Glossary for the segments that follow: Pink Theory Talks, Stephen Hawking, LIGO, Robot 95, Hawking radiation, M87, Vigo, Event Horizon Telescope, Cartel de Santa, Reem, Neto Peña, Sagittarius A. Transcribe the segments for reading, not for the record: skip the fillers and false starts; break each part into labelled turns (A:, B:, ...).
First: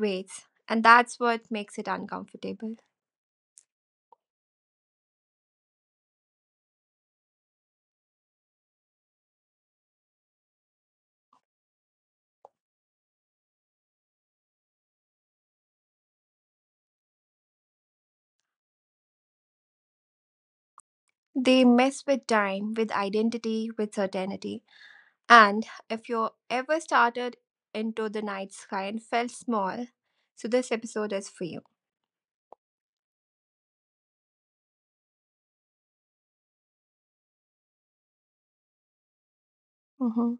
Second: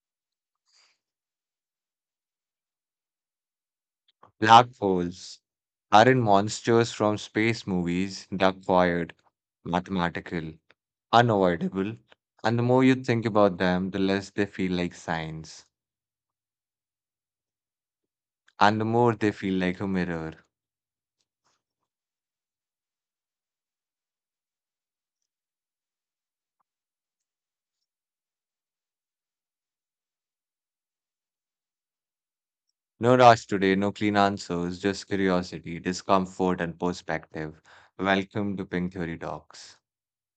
A: waits. And that's what makes it uncomfortable.
B: Black holes aren't monsters from space movies, they're quiet, mathematical, unavoidable. And the more you think about them, the less they feel like signs, and the more they feel like a mirror.
A: They mess with time, with identity, with certainty. And if you ever started into the night sky and felt small, so this episode is for you.
B: No rush today, no clean answers, just curiosity, discomfort, and perspective. Welcome to Pink Theory Talks.
A: Hmm.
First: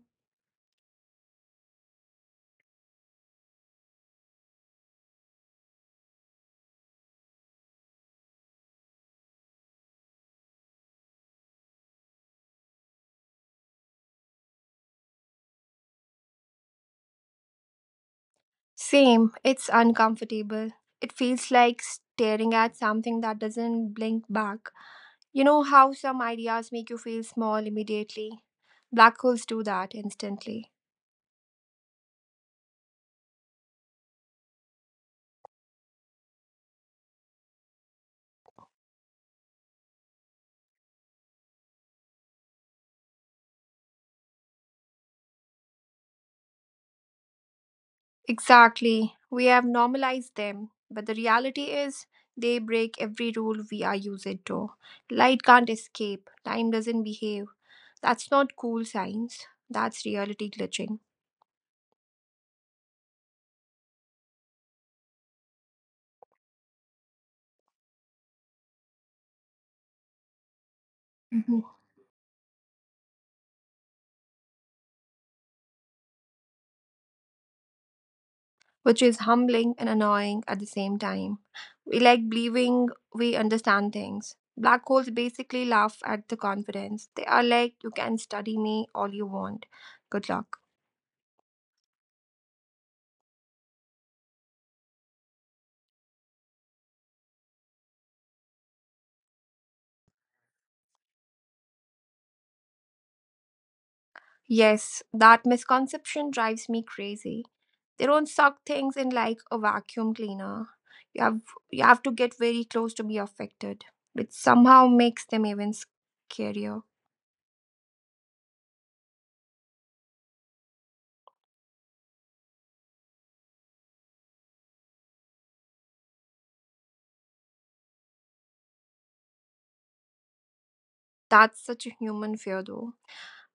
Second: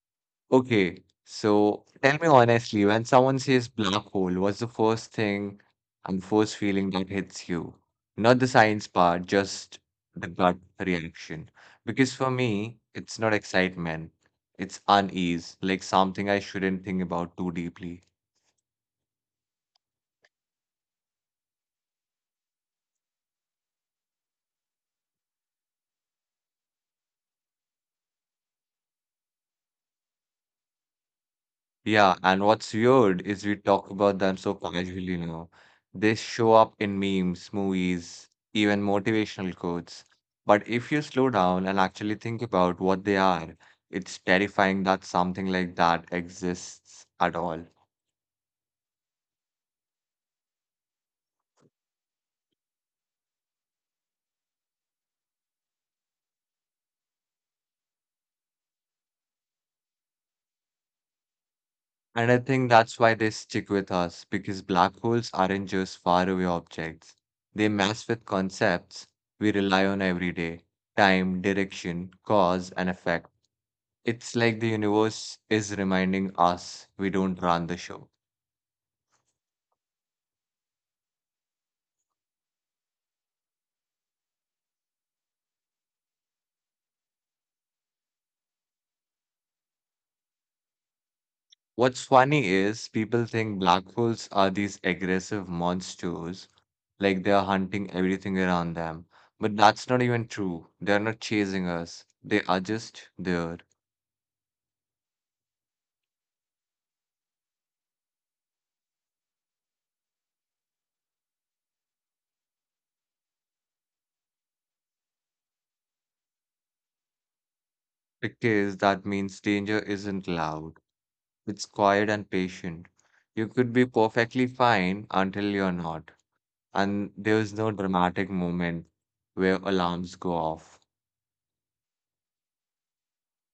B: Okay, so tell me honestly, when someone says black hole, what's the first thing and first feeling that hits you? Not the science part, just the gut reaction. Because for me, it's not excitement, it's unease, like something I shouldn't think about too deeply.
A: Same, it's uncomfortable. It feels like staring at something that doesn't blink back. You know how some ideas make you feel small immediately? Black holes do that instantly.
B: Yeah, and what's weird is we talk about them so casually now. They show up in memes, movies, even motivational quotes. But if you slow down and actually think about what they are, it's terrifying that something like that exists at all.
A: Exactly. We have normalized them, but the reality is they break every rule we are used to. Light can't escape, time doesn't behave. That's not cool science, that's reality glitching.
B: And I think that's why they stick with us, because black holes aren't just faraway objects. They mess with concepts we rely on every day, time,
A: Mhm.
B: direction, cause, and effect. It's like the universe is reminding us we don't run the show.
A: Which is humbling and annoying at the same time. We like believing we understand things. Black holes basically laugh at the confidence. They are like, you can study me all you want. Good luck.
B: What's funny is people think black holes are these aggressive monsters, like they are hunting everything around them. But that's not even true. They're not chasing us, they are just there.
A: Yes, that misconception drives me crazy. They don't suck things in like a vacuum cleaner. You have you have to get very close to be affected, which somehow makes them even scarier.
B: Because that means danger isn't loud, it's quiet and patient. You could be perfectly fine until you're not, and there's no dramatic moment where alarms go off.
A: That's such a human fear though.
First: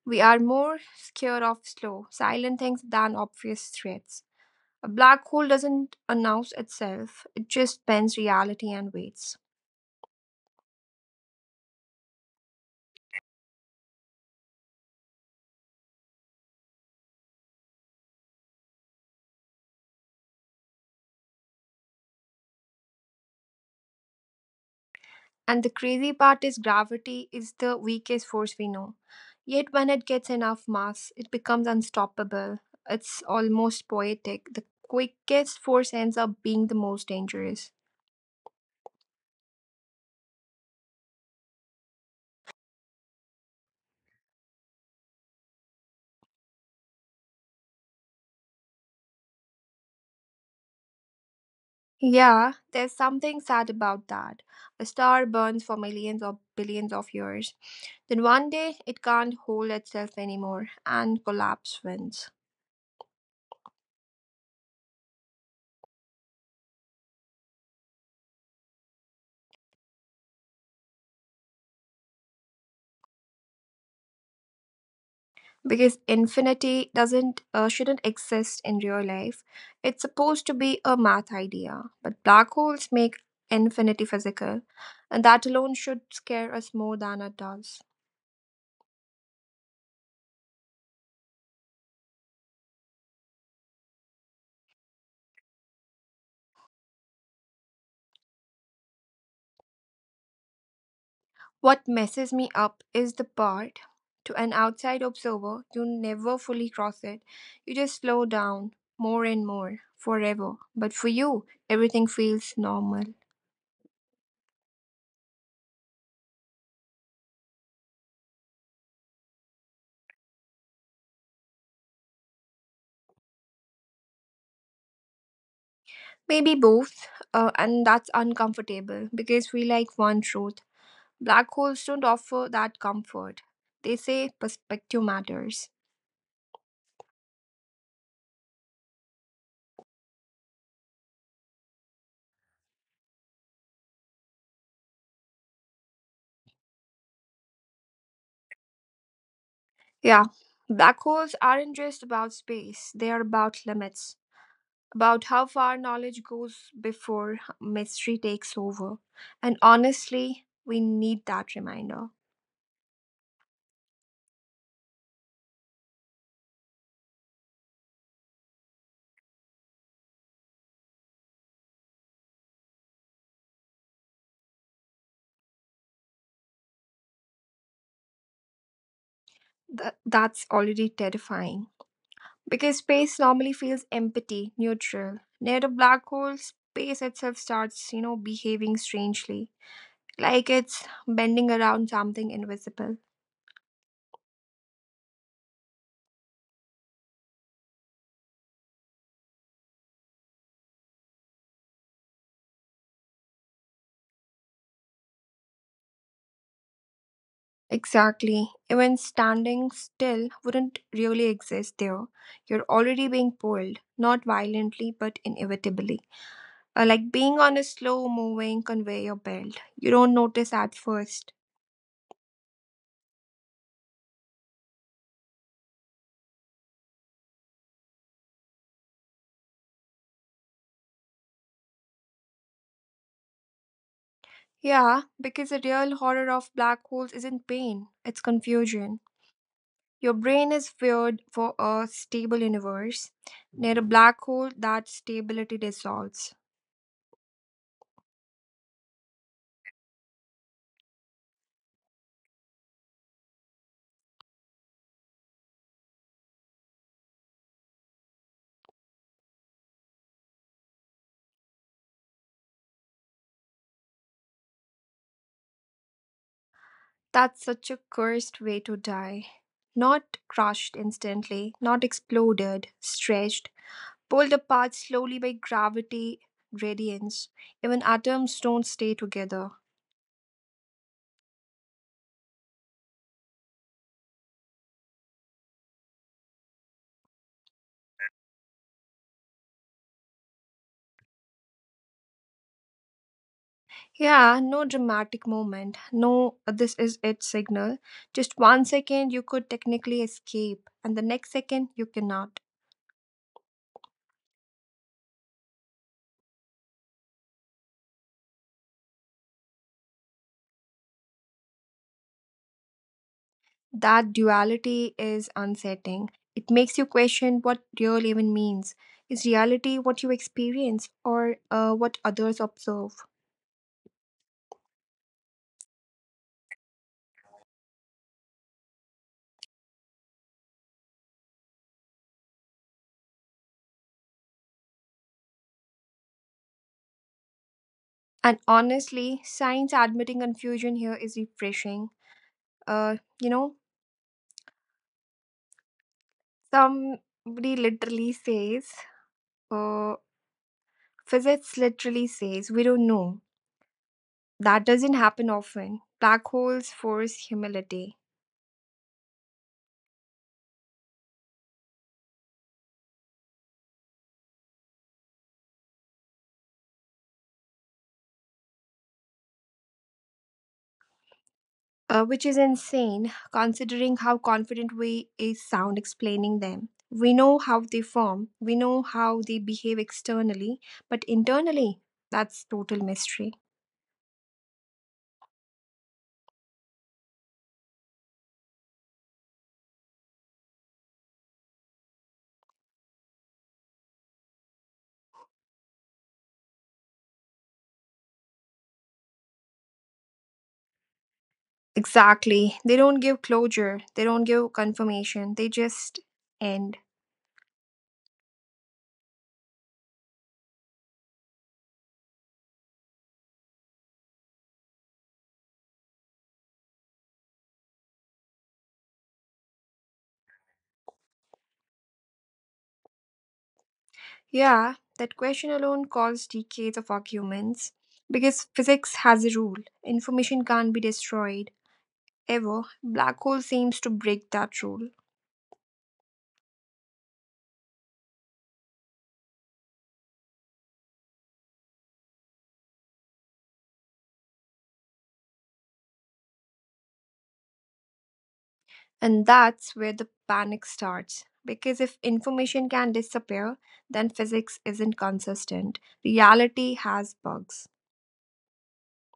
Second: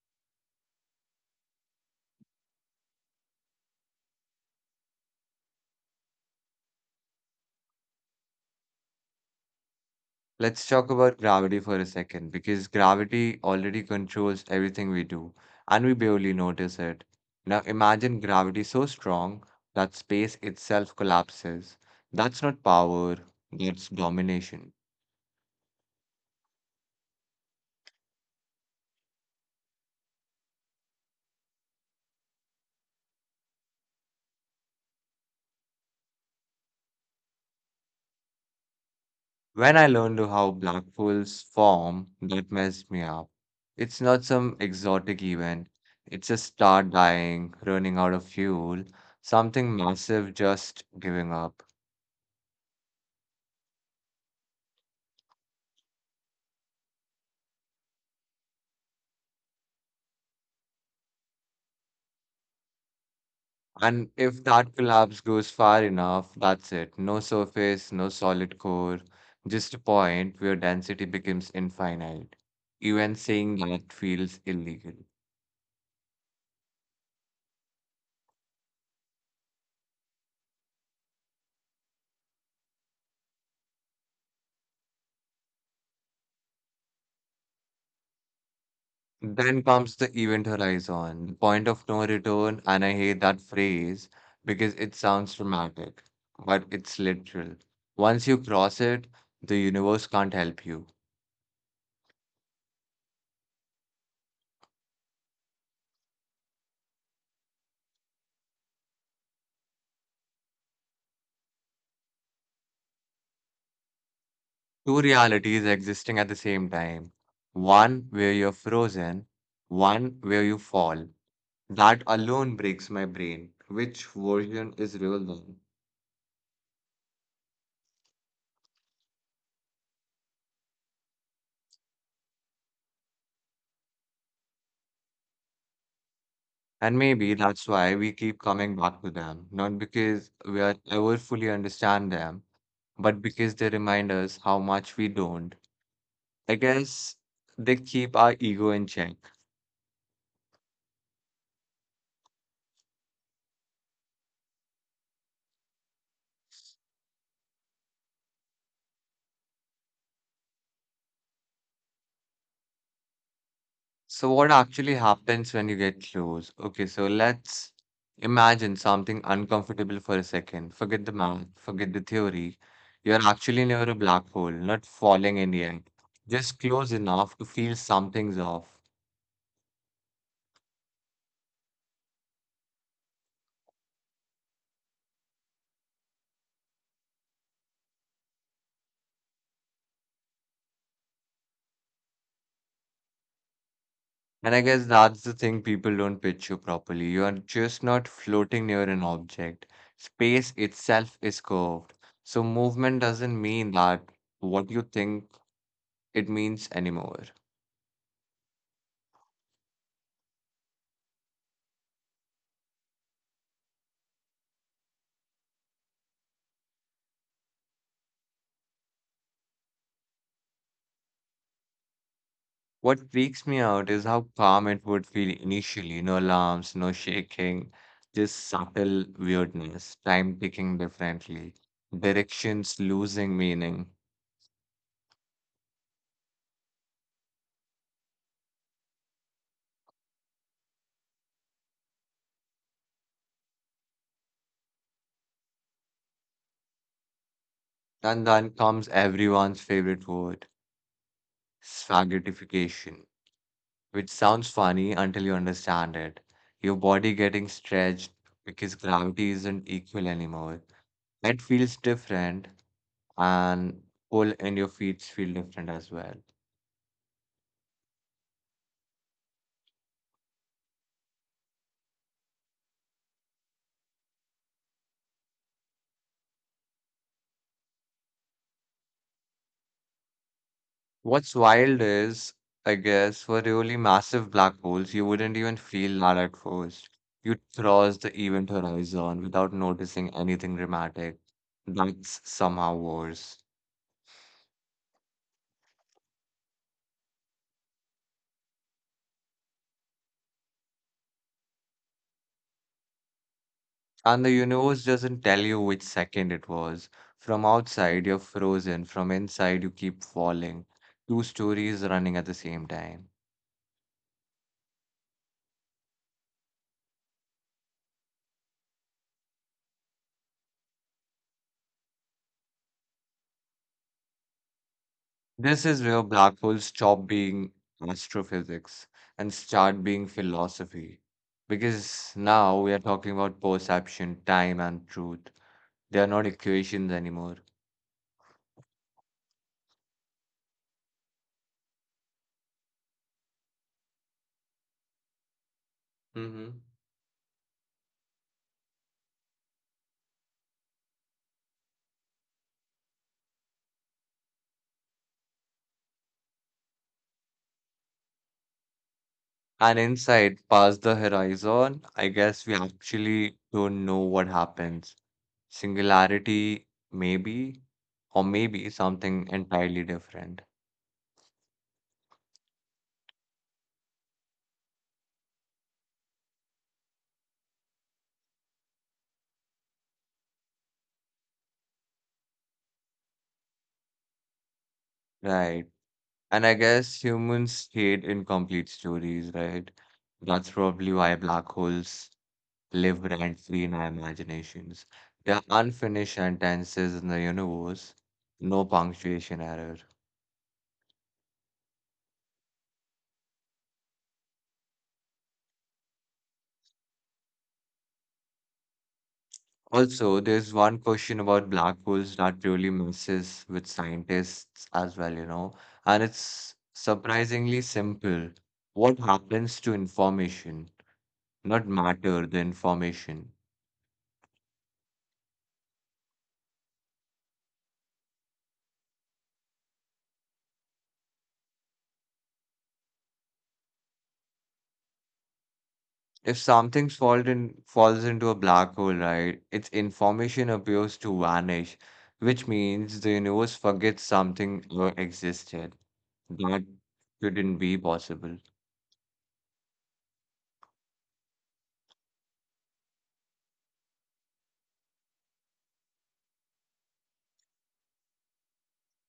A: We are more scared of slow, silent things than obvious threats. A black hole doesn't announce itself, it just bends reality and waits.
B: Let's talk about gravity for a second because gravity already controls everything we do and we barely notice it. Now imagine gravity so strong that space itself collapses. That's not power, that's domination.
A: And the crazy part is gravity is the weakest force we know. Yet, when it gets enough mass, it becomes unstoppable. It's almost poetic. The quickest force ends up being the most dangerous.
B: When I learned how black holes form, that messed me up. It's not some exotic event, it's a star dying, running out of fuel, something massive just giving up.
A: Yeah, there's something sad about that. A star burns for millions or billions of years. Then one day it can't hold itself anymore and collapse wins.
B: And if that collapse goes far enough, that's it. No surface, no solid core, just a point where density becomes infinite. Even saying that feels illegal.
A: Because infinity doesn't shouldn't exist in real life. It's supposed to be a math idea, but black holes make infinity physical, and that alone should scare us more than it does.
B: Then comes the event horizon, the point of no return, and I hate that phrase because it sounds dramatic, but it's literal. Once you cross it, the universe can't help you.
A: What messes me up is the part to an outside observer, you never fully cross it. You just slow down more and more forever. But for you, everything feels normal.
B: Two realities existing at the same time. One where you're frozen, one where you fall. That alone breaks my brain. Which version is real then?
A: Maybe both, and that's uncomfortable because we like one truth. Black holes don't offer that comfort. They say perspective matters.
B: And maybe that's why we keep coming back to them, not because we are ever fully understand them, but because they remind us how much we don't. I guess they keep our ego in check.
A: Yeah, black holes aren't just about space, they are about limits, about how far knowledge goes before mystery takes over. And honestly, we need that reminder.
B: So what actually happens when you get close? Okay, so let's imagine something uncomfortable for a second. Forget the math, forget the theory. You're actually near a black hole, not falling in, the just close enough to feel something's off.
A: That's already terrifying. Because space normally feels empty, neutral. Near a black hole, space itself starts, you know, behaving strangely, like it's bending around something invisible.
B: And I guess that's the thing people don't picture properly. You're just not floating near an object. Space itself is curved. So movement doesn't mean that what you think it means anymore.
A: Exactly. Even standing still wouldn't really exist there. You're already being pulled, not violently, but inevitably. Like being on a slow moving conveyor belt. You don't notice at first.
B: What freaks me out is how calm it would feel initially. No alarms, no shaking, just subtle weirdness, time ticking differently, directions losing meaning.
A: Yeah, because the real horror of black holes isn't pain, it's confusion. Your brain is feared for a stable universe. Near a black hole, that stability dissolves.
B: And then comes everyone's favorite word, spaghettification, which sounds funny until you understand it. Your body getting stretched because gravity isn't equal anymore. It feels different, and pull and your feet feel different as well.
A: That's such a cursed way to die. Not crushed instantly, not exploded, stretched, pulled apart slowly by gravity, gradients. Even atoms don't stay together.
B: What's wild is, I guess, for really massive black holes, you wouldn't even feel that at first. You'd cross the event horizon without noticing anything dramatic. That's somehow worse.
A: Yeah, no dramatic moment. No, this is it signal. Just 1 second you could technically escape, and the next second you cannot.
B: And the universe doesn't tell you which second it was. From outside, you're frozen. From inside, you keep falling. Two stories running at the same time.
A: That duality is unsettling. It makes you question what real even means. Is reality what you experience or what others observe?
B: This is where black holes stop being astrophysics and start being philosophy. Because now we are talking about perception, time, and truth. They are not equations anymore.
A: And honestly, science admitting confusion here is refreshing. Uh, you know,
B: Hmm.
A: somebody literally says, uh, Physics literally says, we don't know. That doesn't happen often. Black holes force humility.
B: And inside, past the horizon, I guess we actually don't know what happens. Singularity, maybe, or maybe something entirely different.
A: Which is insane considering how confident we is sound explaining them. We know how they form, we know how they behave externally, but internally, that's total mystery.
B: Right. And I guess humans hate incomplete stories, right? That's probably why black holes live rent-free in our imaginations. They are unfinished sentences in the universe, no punctuation error.
A: Exactly. They don't give closure, they don't give confirmation, they just end.
B: Also, there's one question about black holes that really messes with scientists as well, and it's surprisingly simple. What happens to information? Not matter, the information.
A: Yeah, that question alone caused decades of arguments because physics has a rule information can't be destroyed ever. Black hole seems to break that rule.
B: If something falls into a black hole, right, its information appears to vanish, which means the universe forgets something ever existed. That couldn't be possible.
A: And that's where the panic starts. Because if information can disappear, then physics isn't consistent. Reality has bugs.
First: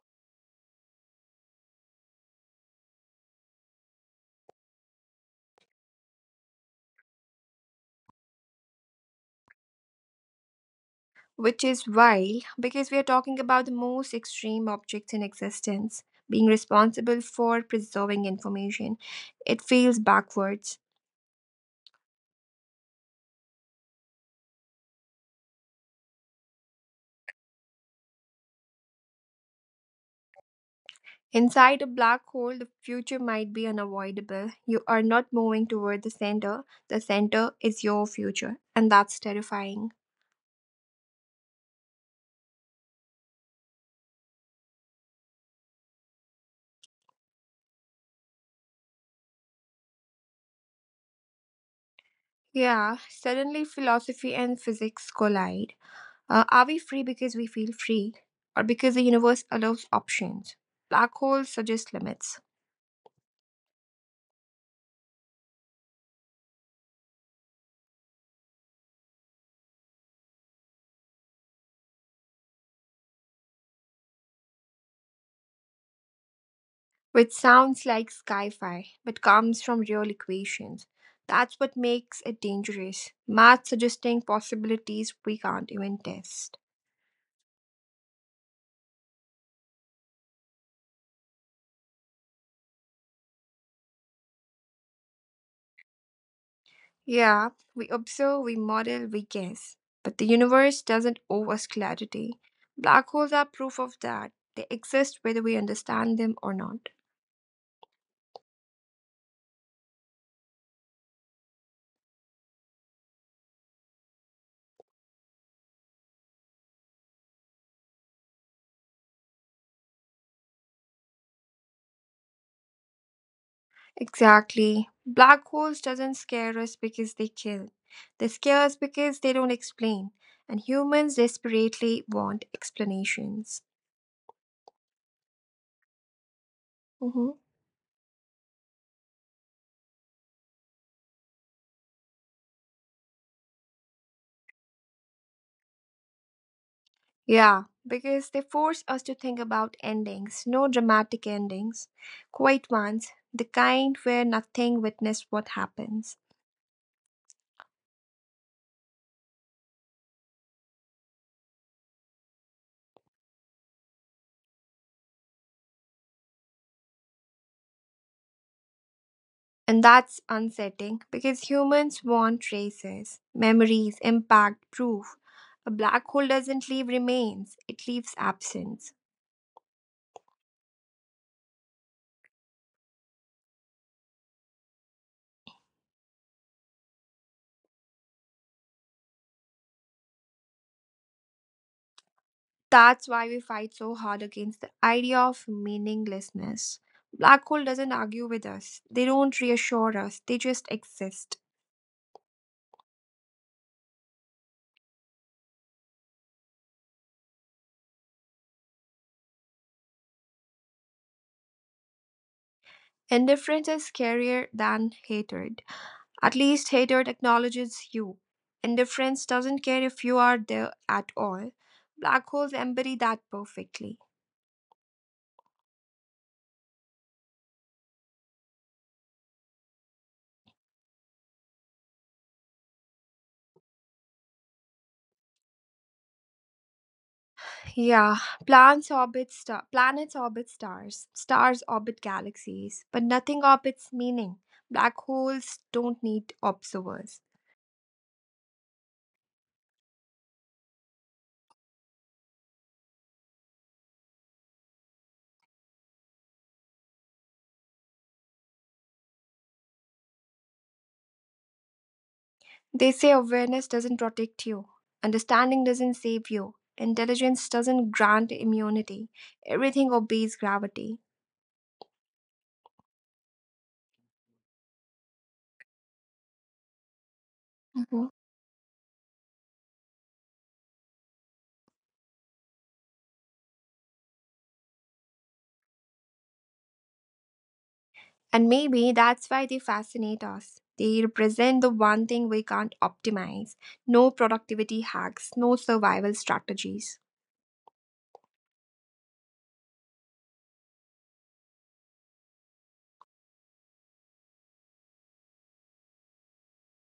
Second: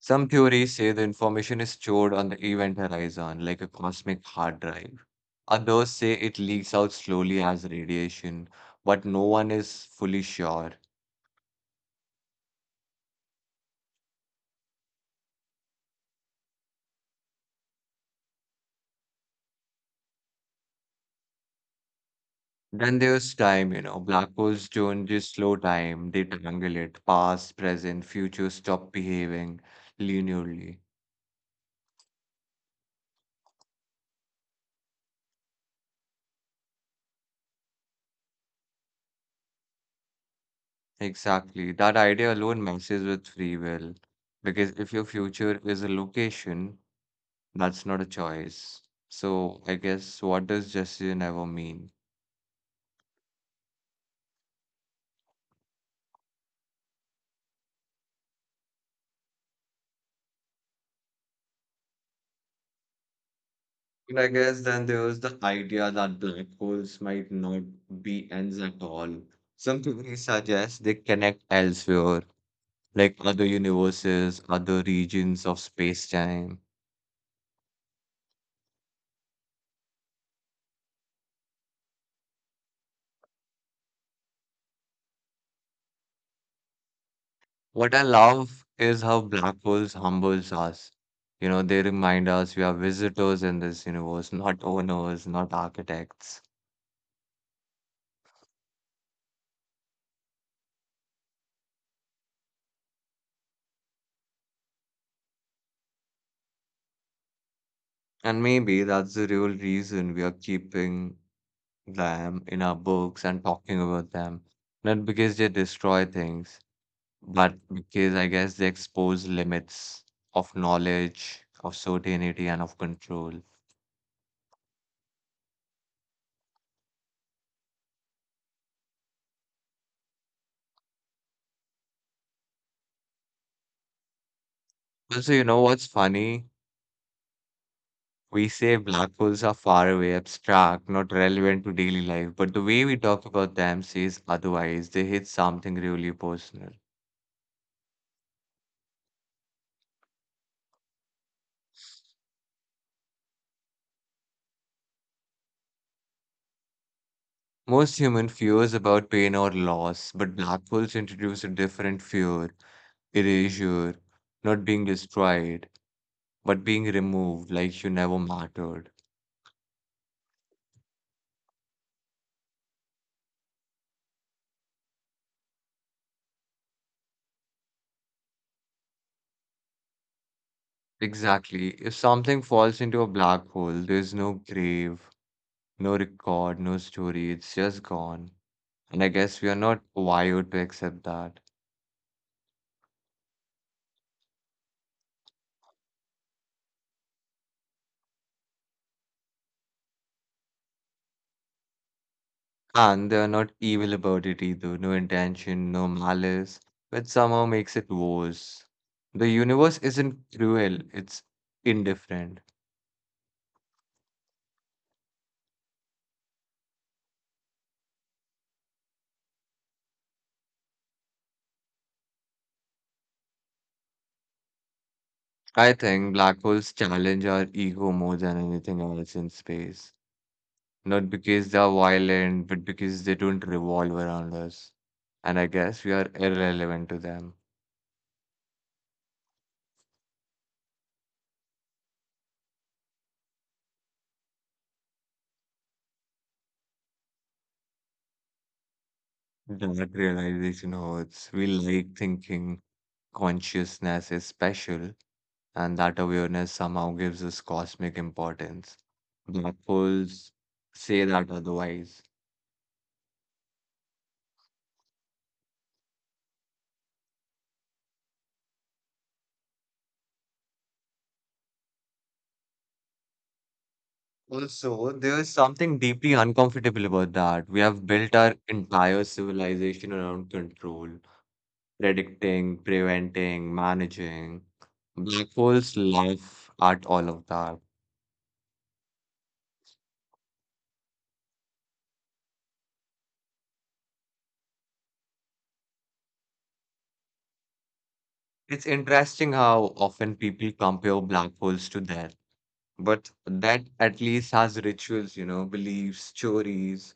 B: Some theories say the information is stored on the event horizon, like a cosmic hard drive. Others say it leaks out slowly as radiation, but no one is fully sure.
A: Which is wild because we are talking about the most extreme objects in existence being responsible for preserving information. It feels backwards.
B: Then there's time. Black holes don't just slow time, they tangle it. Past, present, future stop behaving linearly.
A: Inside a black hole, the future might be unavoidable. You are not moving toward the center is your future, and that's terrifying.
B: Exactly. That idea alone messes with free will. Because if your future is a location, that's not a choice. So I guess what does decision ever mean?
A: Yeah, suddenly philosophy and physics collide. Are we free because we feel free, or because the universe allows options? Black holes suggest limits,
B: And I guess then there's the idea that black holes might not be ends at all. Some theories suggest they connect elsewhere like other universes, other regions of space-time.
A: which sounds like sci fi, but comes from real equations. That's what makes it dangerous. Math suggesting possibilities we can't even test.
B: What I love is how black holes humbles us. They remind us we are visitors in this universe, not owners, not architects.
A: Yeah, we observe, we model, we guess, but the universe doesn't owe us clarity. Black holes are proof of that. They exist whether we understand them or not.
B: And maybe that's the real reason we are keeping them in our books and talking about them. Not because they destroy things, but because I guess they expose limits of knowledge, of certainty, and of control.
A: Exactly. Black holes doesn't scare us because they kill. They scare us because they don't explain. And humans desperately want explanations.
B: Also, you know what's funny?
A: Hmm.
B: We say black holes are far away, abstract, not relevant to daily life, but the way we talk about them says otherwise. They hit something really personal.
A: Yeah, because they force us to think about endings, no dramatic endings, quiet ones, the kind where nothing witnessed what happens.
B: Most human fears about pain or loss, but black holes introduce a different fear, erasure, not being destroyed, but being removed like you never mattered.
A: And that's unsettling because humans want traces, memories, impact, proof. A black hole doesn't leave remains, it leaves absence.
B: Exactly. If something falls into a black hole, there's no grave, no record, no story, it's just gone. And I guess we are not wired to accept that.
A: That's why we fight so hard against the idea of meaninglessness. Black hole doesn't argue with us. They don't reassure us. They just exist.
B: And they are not evil about it either. No intention, no malice, but somehow makes it worse. The universe isn't cruel, it's indifferent.
A: Indifference is scarier than hatred. At least hatred acknowledges you. Indifference doesn't care if you are there at all. Black holes embody that perfectly.
B: I think black holes challenge our ego more than anything else in space. Not because they are violent, but because they don't revolve around us. And I guess we are irrelevant to them.
A: Yeah, plants orbit star planets orbit stars, stars orbit galaxies, but nothing orbits meaning. Black holes don't need observers.
B: That realization hurts. We like thinking consciousness is special, and that awareness somehow gives us cosmic importance. Black holes say that otherwise.
A: They say awareness doesn't protect you, understanding doesn't save you, intelligence doesn't grant immunity. Everything obeys gravity.
B: Also, there is something deeply uncomfortable about that. We have built our entire civilization around control, predicting, preventing, managing. Black holes laugh at all of that.
A: And maybe that's why they fascinate us. They represent the one thing we can't optimize no productivity hacks, no survival strategies.
B: It's interesting how often people compare black holes to death, but that at least has rituals, beliefs, stories.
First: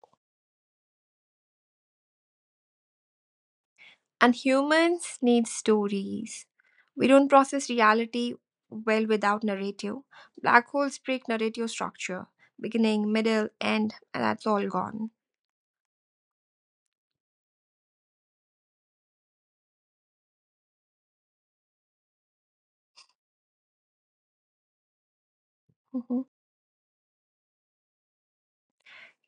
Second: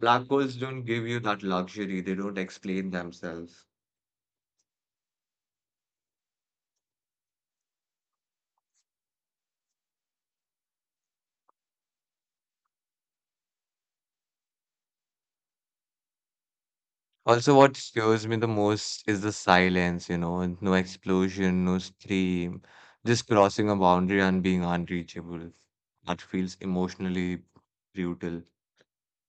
B: Black holes don't give you that luxury. They don't explain themselves.
A: And humans need stories. We don't process reality well without narrative. Black holes break narrative structure beginning, middle, end, and that's all gone.
B: Also, what scares me the most is the silence, and no explosion, no scream, just crossing a boundary and being unreachable. That
A: Mhm.
B: feels emotionally brutal.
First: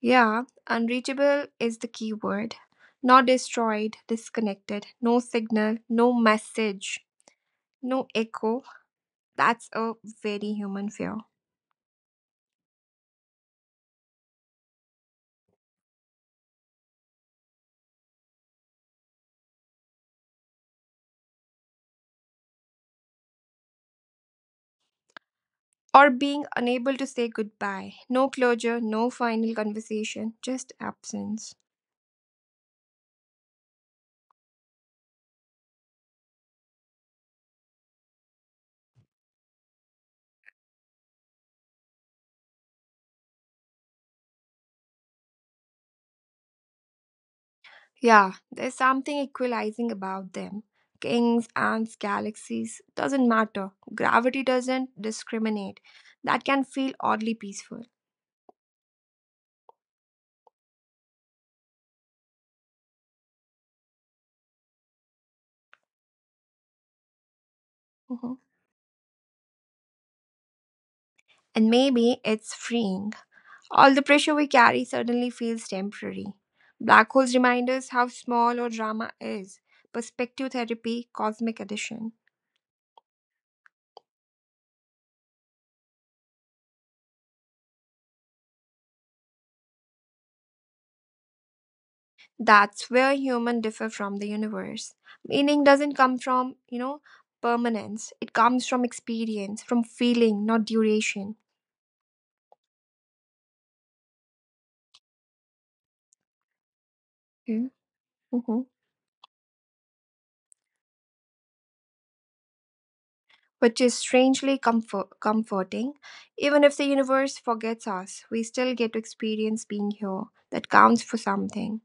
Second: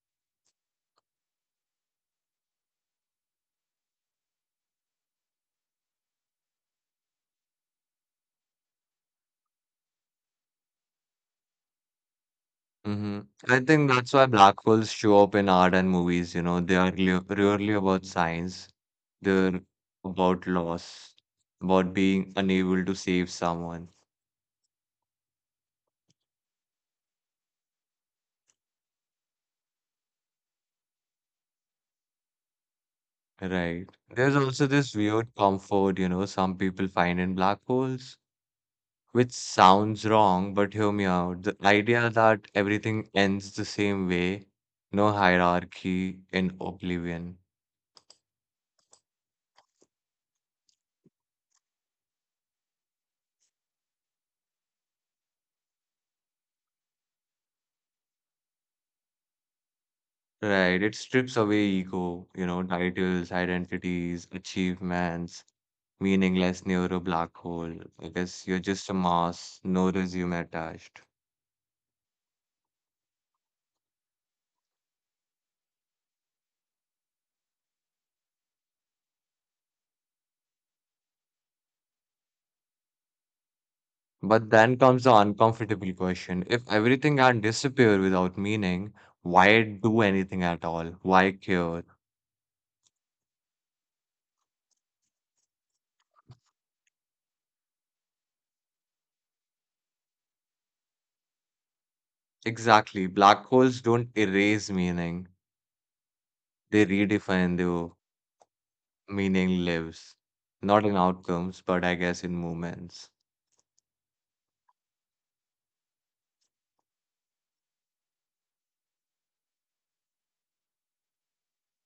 A: Yeah, unreachable is the key word. Not destroyed, disconnected, no signal, no message, no echo. That's a very human fear.
B: Hmm. I think that's why black holes show up in art and movies, they are rarely about science, they're about loss, about being unable to save someone.
A: Or being unable to say goodbye. No closure, no final conversation, just absence.
B: Right. There's also this weird comfort, some people find in black holes, which sounds wrong, but hear me out. The idea that everything ends the same way, no hierarchy in oblivion.
A: Yeah, there's something equalizing about them. Kings, ants, galaxies, doesn't matter. Gravity doesn't discriminate. That can feel oddly peaceful.
B: Right. It strips away ego, titles, identities, achievements, meaningless near a black hole. I
A: Mhm.
B: guess you're just a mass, no resume attached.
A: And maybe it's freeing. All the pressure we carry suddenly feels temporary. Black holes remind us how small our drama is. Perspective therapy, cosmic edition.
B: But then comes the uncomfortable question. If everything had disappeared without meaning, why do anything at all? Why care?
A: That's where humans differ from the universe. Meaning doesn't come from, you know, permanence. It comes from experience, from feeling, not duration.
B: Exactly. Black holes don't erase meaning. They redefine the
A: Mm-hmm.
B: meaning lives. Not in outcomes, but I guess in moments.
A: Which is strangely comforting. Even if the universe forgets us, we still get to experience being here. That counts for something.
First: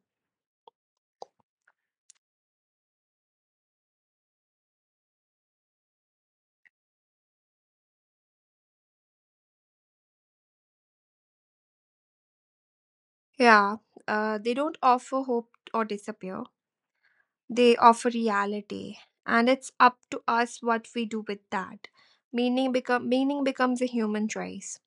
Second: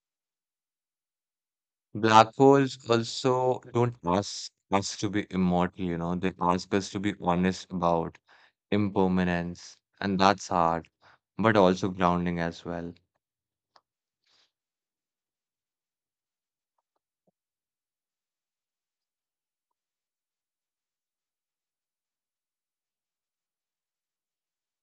B: Black holes also don't ask us to be immortal. They ask us to be honest about impermanence. And that's hard, but also grounding as well.
A: Yeah, they don't offer hope or disappear. They offer reality, and it's up to us what we do with that. Meaning becomes a human choice,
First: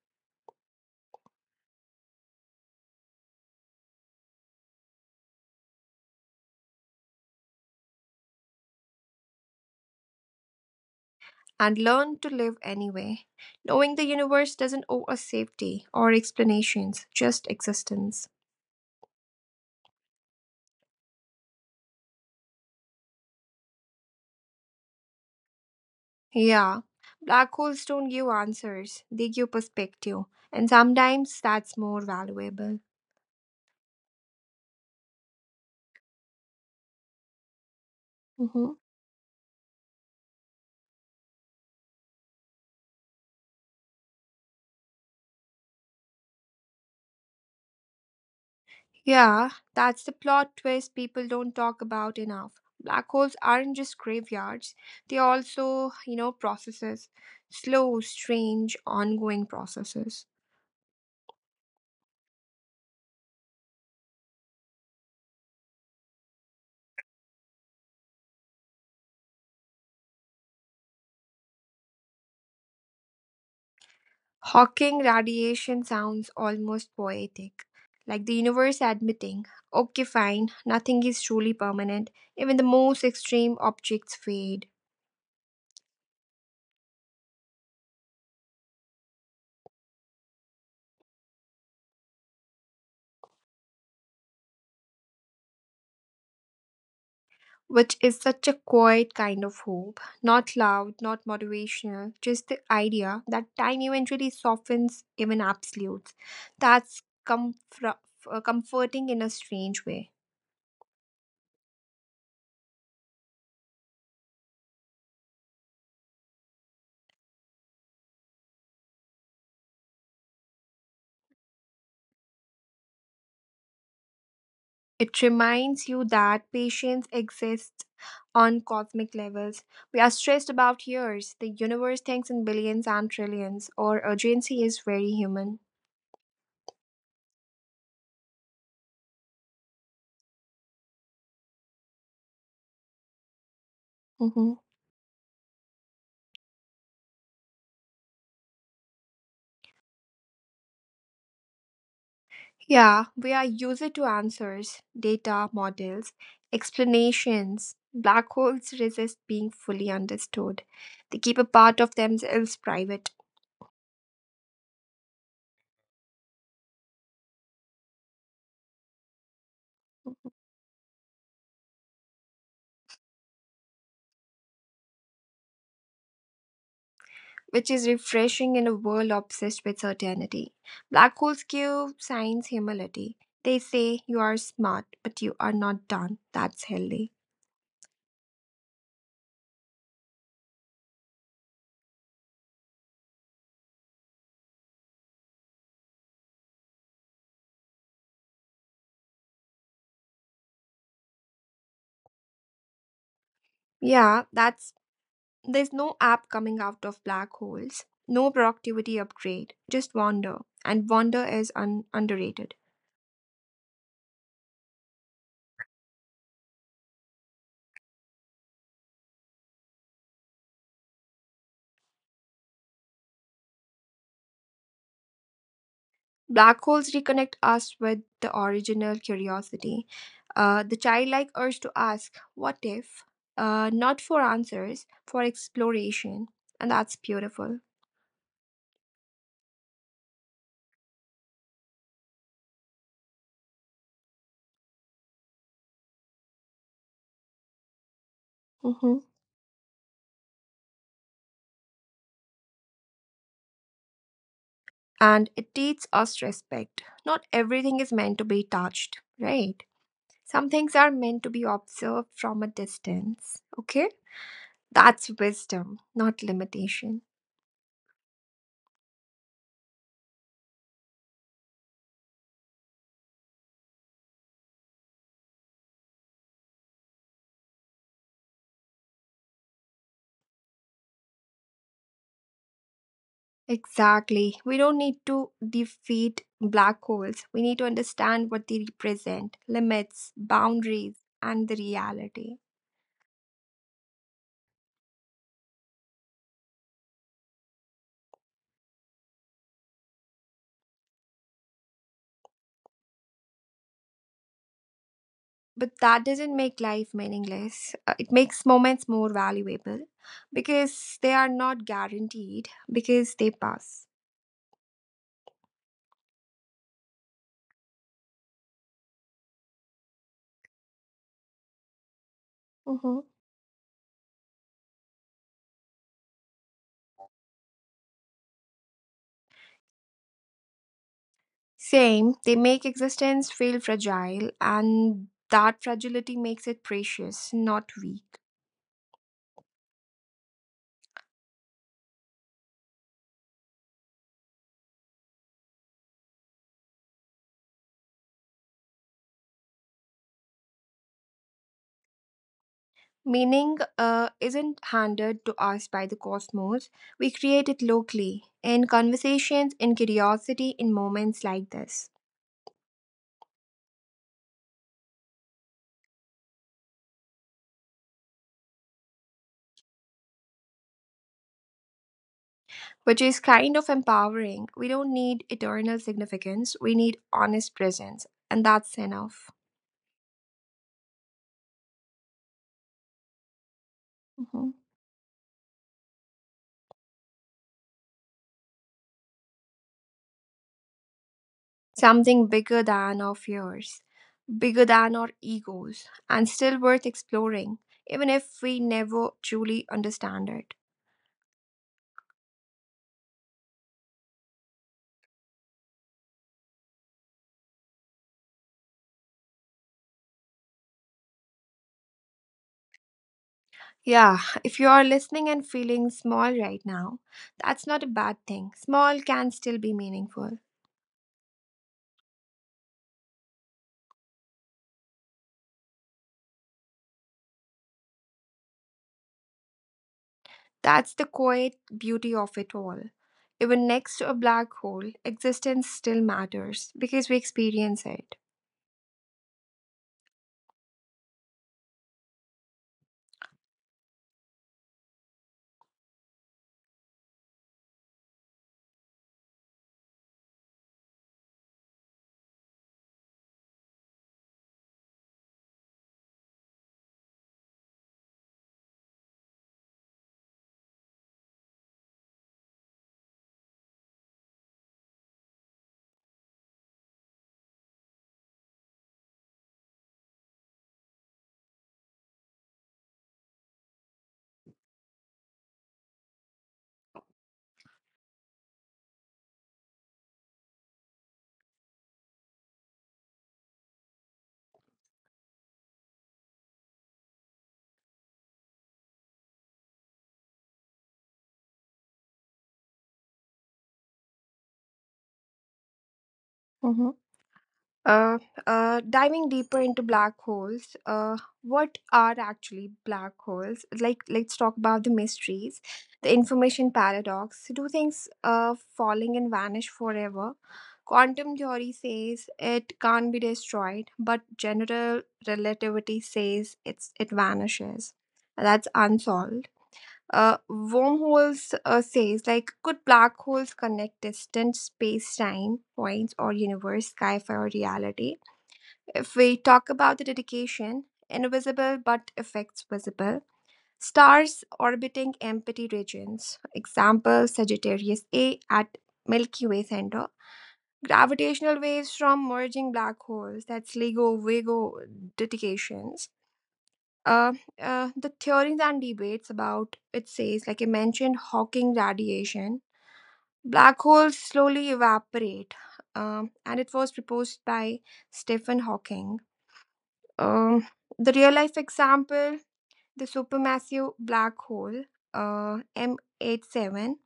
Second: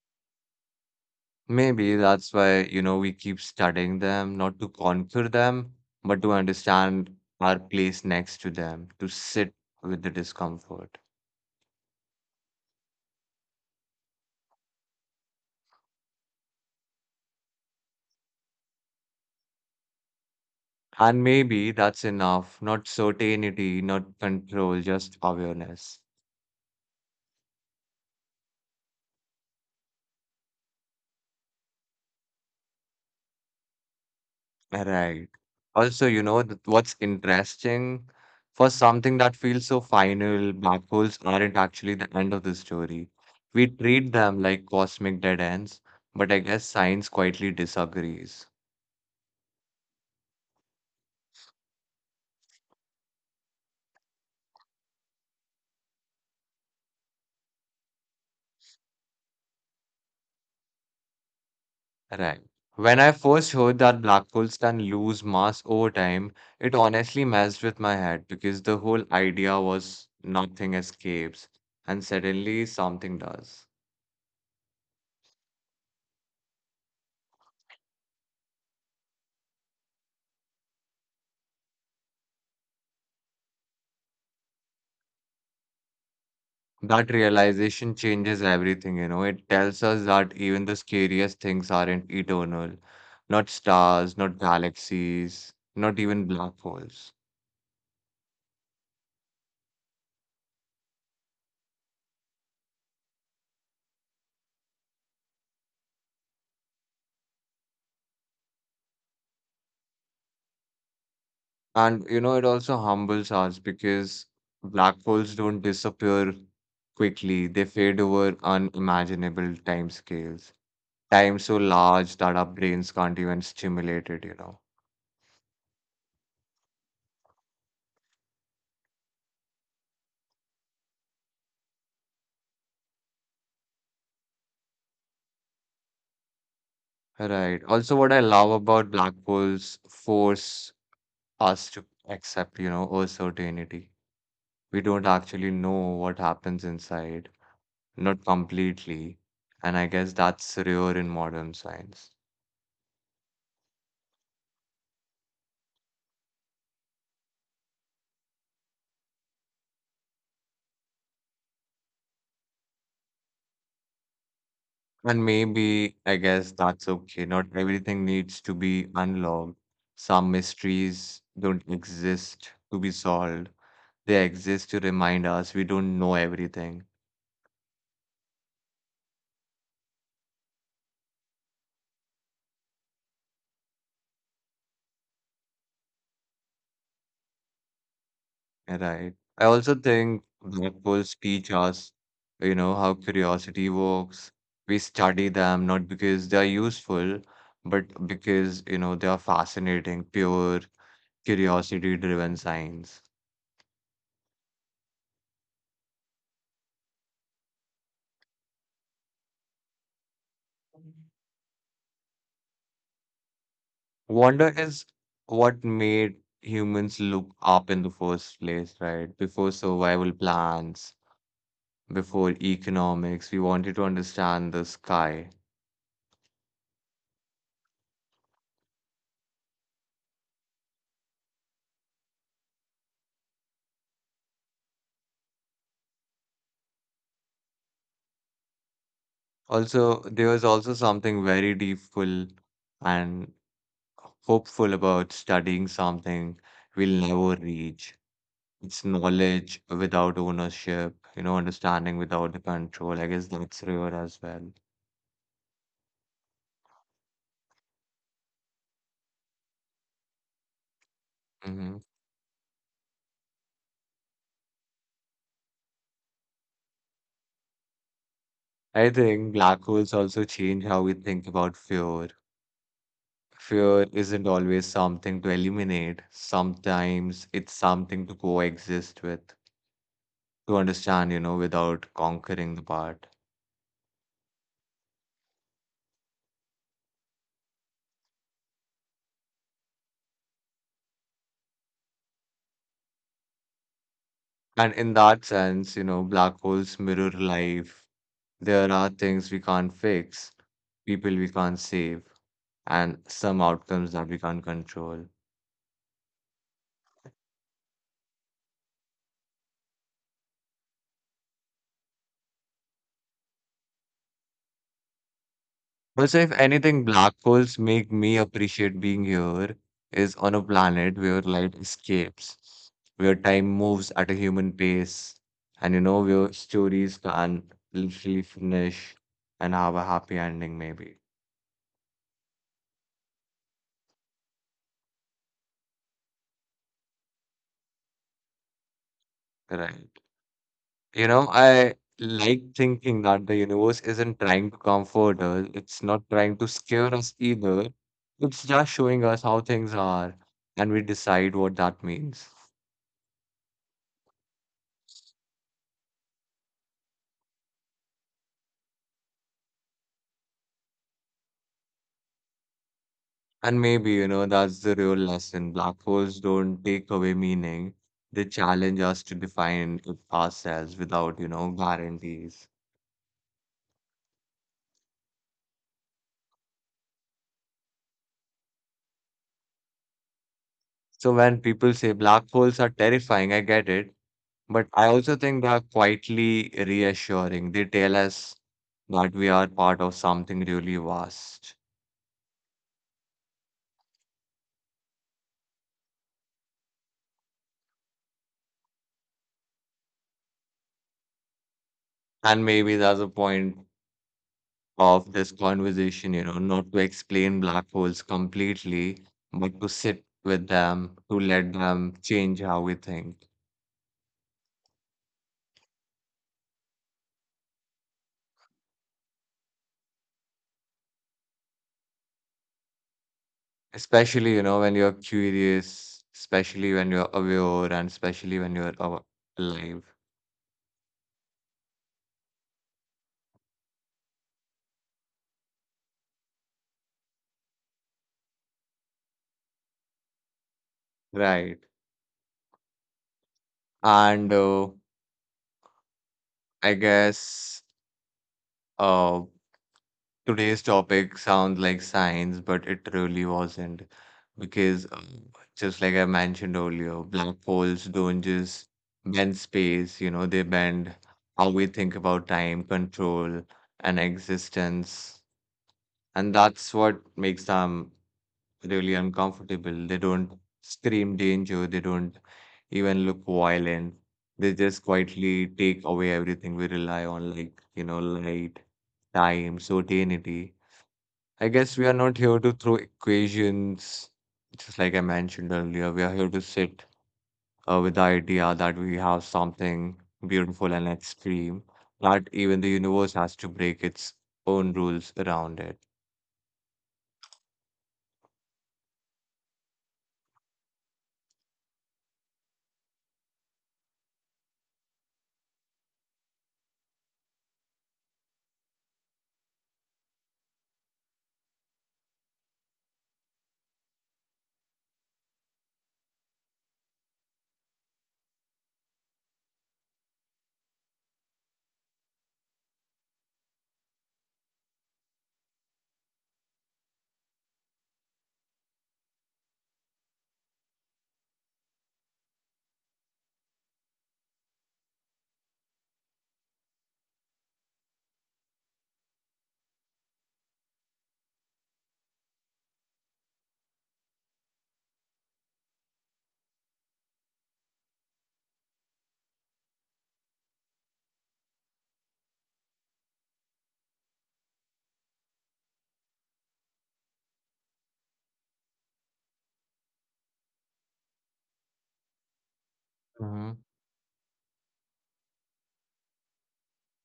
B: Maybe that's why, we keep studying them, not to conquer them, but to understand our place next to them, to sit with the discomfort.
A: and learn to live anyway, knowing the universe doesn't owe us safety or explanations, just existence.
B: And maybe that's enough, not certainty, not control, just awareness.
A: Yeah, black holes don't give answers; they give perspective, and sometimes that's more valuable.
B: Right. Also, what's interesting for
A: Mm-hmm.
B: something that feels so final, black holes aren't actually the end of the story. We treat them like cosmic dead ends, but I guess science quietly disagrees.
A: Yeah, that's the plot twist people don't talk about enough. Black holes aren't just graveyards, they're also, you know, processes. Slow, strange, ongoing processes.
B: Right. When I first heard that black holes can lose mass over time, it honestly messed with my head because the whole idea was nothing escapes and suddenly something does.
A: Hawking radiation sounds almost poetic, like the universe admitting, okay, fine, nothing is truly permanent, even the most extreme objects fade.
B: That realization changes everything. It tells us that even the scariest things aren't eternal. Not stars, not galaxies, not even black holes.
A: Which is such a quiet kind of hope. Not loud, not motivational, just the idea that time eventually softens even absolutes. That's comfort, comforting in a strange way.
B: And it also humbles us because black holes don't disappear quickly. They fade over unimaginable time scales. Time so large that our brains can't even stimulate it.
A: It reminds you that patience exists on cosmic levels. We are stressed about years. The universe thinks in billions and trillions, or urgency is very human.
B: Right. Also, what I love about black holes force us to accept, uncertainty.
A: Mhm.
B: We don't actually know what happens inside, not completely. And I guess that's rare in modern science.
A: Yeah, we are used to answers, data, models, explanations. Black holes resist being fully understood. They keep a part of themselves private,
B: And maybe, I guess that's okay. Not everything needs to be unlocked. Some mysteries don't exist to be solved. They exist to remind us we don't know everything,
A: which is refreshing in a world obsessed with certainty. Black holes give science humility. They say you are smart, but you are not done. That's healthy.
B: right? I also think that will teach us, how curiosity works. We study them not because they are useful, but because, they are fascinating, pure curiosity-driven science.
A: Yeah, that's there's no app coming out of black holes, no productivity upgrade, just wonder. And wonder is underrated.
B: Wonder is what made humans look up in the first place, right? Before survival plans, before economics, we wanted to understand the sky.
A: Black holes reconnect us with the original curiosity, the childlike urge to ask, what if? Not for answers, for exploration. And that's beautiful.
B: Also, there was also something very deepful and hopeful about studying something we'll never reach. It's
A: Hmm.
B: knowledge without ownership, understanding without the control. I guess that's rare as well.
A: And it teaches us respect. Not everything is meant to be touched, right? Some things are meant to be
B: hmm
A: observed from a distance, okay? That's wisdom, not limitation.
B: I think black holes also change how we think about fear. Fear isn't always something to eliminate. Sometimes it's something to coexist with, to understand, without conquering the part.
A: Exactly. We don't need to defeat black holes. We need to understand what they represent, limits, boundaries, and the reality.
B: And in that sense, black holes mirror life. There are things we can't fix, people we can't save, and some outcomes that we can't control.
A: But that doesn't make life meaningless. It makes moments more valuable because they are not guaranteed, because they pass.
B: Also, if anything, black holes make me appreciate being here is on a planet where light escapes,
A: Mhm.
B: where time moves at a human pace, and where stories can literally finish and have a happy ending, maybe.
A: Same, they make existence feel fragile, and that fragility makes it precious, not weak.
B: Right. I like thinking that the universe isn't trying to comfort us, it's not trying to scare us either. It's just showing us how things are, and we decide what that means.
A: Meaning isn't handed to us by the cosmos. We create it locally, in conversations, in curiosity, in moments like this,
B: And maybe, that's the real lesson. Black holes don't take away meaning. They challenge us to define it ourselves without, guarantees.
A: which is kind of empowering. We don't need eternal significance, we need honest presence, and that's enough.
B: So when people say black holes are terrifying, I get it.
A: Mhm.
B: But I also think they are quietly reassuring. They tell us that we are part of something really vast.
A: Something bigger than our fears, bigger than our egos, and still worth exploring, even if we never truly understand it.
B: And maybe that's a point of this conversation, not to explain black holes completely, but to sit with them, to let them change how we think.
A: Yeah, if you are listening and feeling small right now, that's not a bad thing. Small can still be meaningful.
B: Especially, when you're curious, especially when you're aware, and especially when alive.
A: That's the quiet beauty of it all. Even next to a black hole, existence still matters because we experience it.
B: Right. And I guess uh, today's topic sounds like science, but it really wasn't. Because, just like I mentioned earlier, black holes don't just bend space, they bend how we think about time, control, and existence. And that's what makes them really uncomfortable. They don't scream danger, they don't even look violent. They just quietly take away everything we rely on, like, light, time, certainty. I guess we are not here to throw equations, just like I mentioned earlier. We are here to sit with the idea that we have something beautiful and extreme, that even the universe has to break its own rules around it.
A: Uh, Diving deeper into black holes, what are actually black holes? Like, let's talk about the mysteries, the information paradox. Do things falling and vanish forever? Quantum theory says it can't be destroyed, but general relativity says it vanishes. That's unsolved. Wormholes says like could black holes connect distant space-time points or universe, sci-fi, or reality? If we talk about the dedication, invisible but effects visible, stars orbiting empty regions, example Sagittarius A at Milky Way center, gravitational waves from merging black holes, that's LIGO, Vigo dedications. Uh, the theories and debates about it says, like I mentioned, Hawking radiation. Black holes slowly evaporate, and it was proposed by Stephen Hawking. Um, the real life example, the supermassive black hole, M87,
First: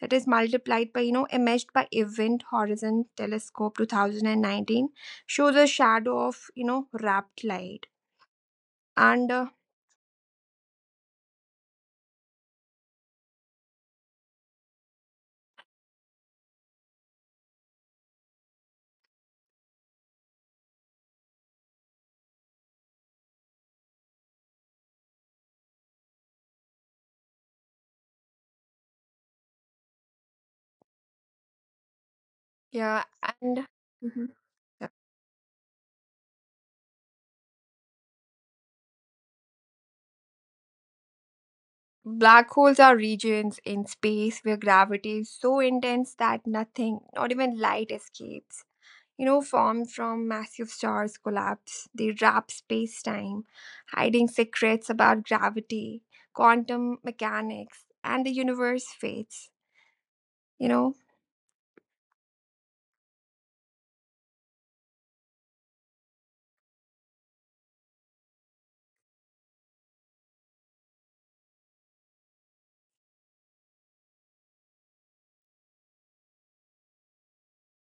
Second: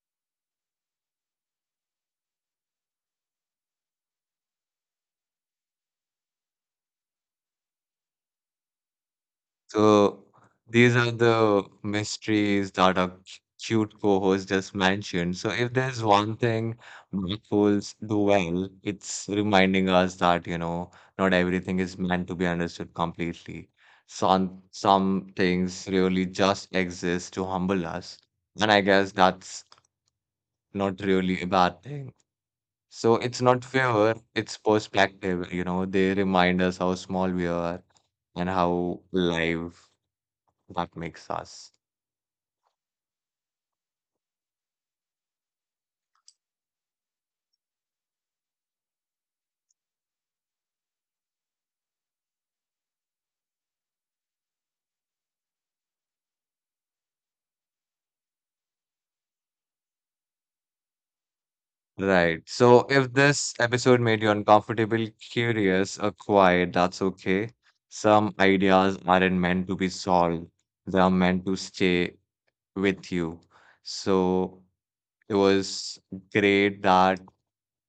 A: that is multiplied by, you know, imaged by Event Horizon Telescope 2019, shows a shadow of, you know, wrapped light. And, uh,
B: So these are the mysteries that our cute co-host just mentioned. So if there's one thing mindfuls do well, it's reminding us that, not everything is meant to be understood completely. Some things really just exist to humble us. And I guess that's not really a bad thing.
A: yeah,
B: So it's not
A: and
B: fear,
A: Mhm.
B: it's
A: Yeah.
B: perspective, they remind us how small we are and how alive that makes us.
A: Black holes are regions in space where gravity is so intense that nothing, not even light, escapes. Formed from massive stars collapse. They wrap space time, hiding secrets about gravity, quantum mechanics, and the universe fates, you know.
B: Right. So if this episode made you uncomfortable, curious, or quiet, that's okay. Some ideas aren't meant to be solved, they are meant to stay with you. So it was great that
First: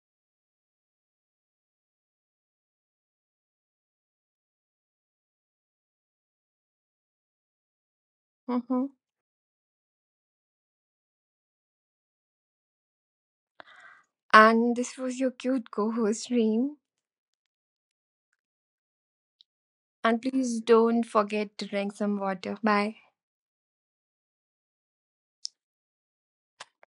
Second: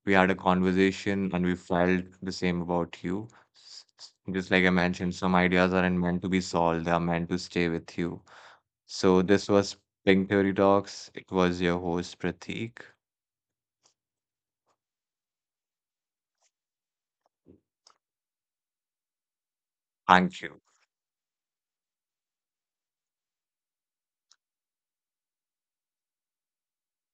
B: we had a conversation and we felt the same about you. Just like I mentioned, some ideas aren't meant to be solved, they are meant to stay with you.
A: Hmm.
B: So this was Pink Theory Talks. It was your host, Prateek.
A: And this was your cute co host, Reem. And
B: Thank
A: please
B: you.
A: don't forget to drink some water. Bye.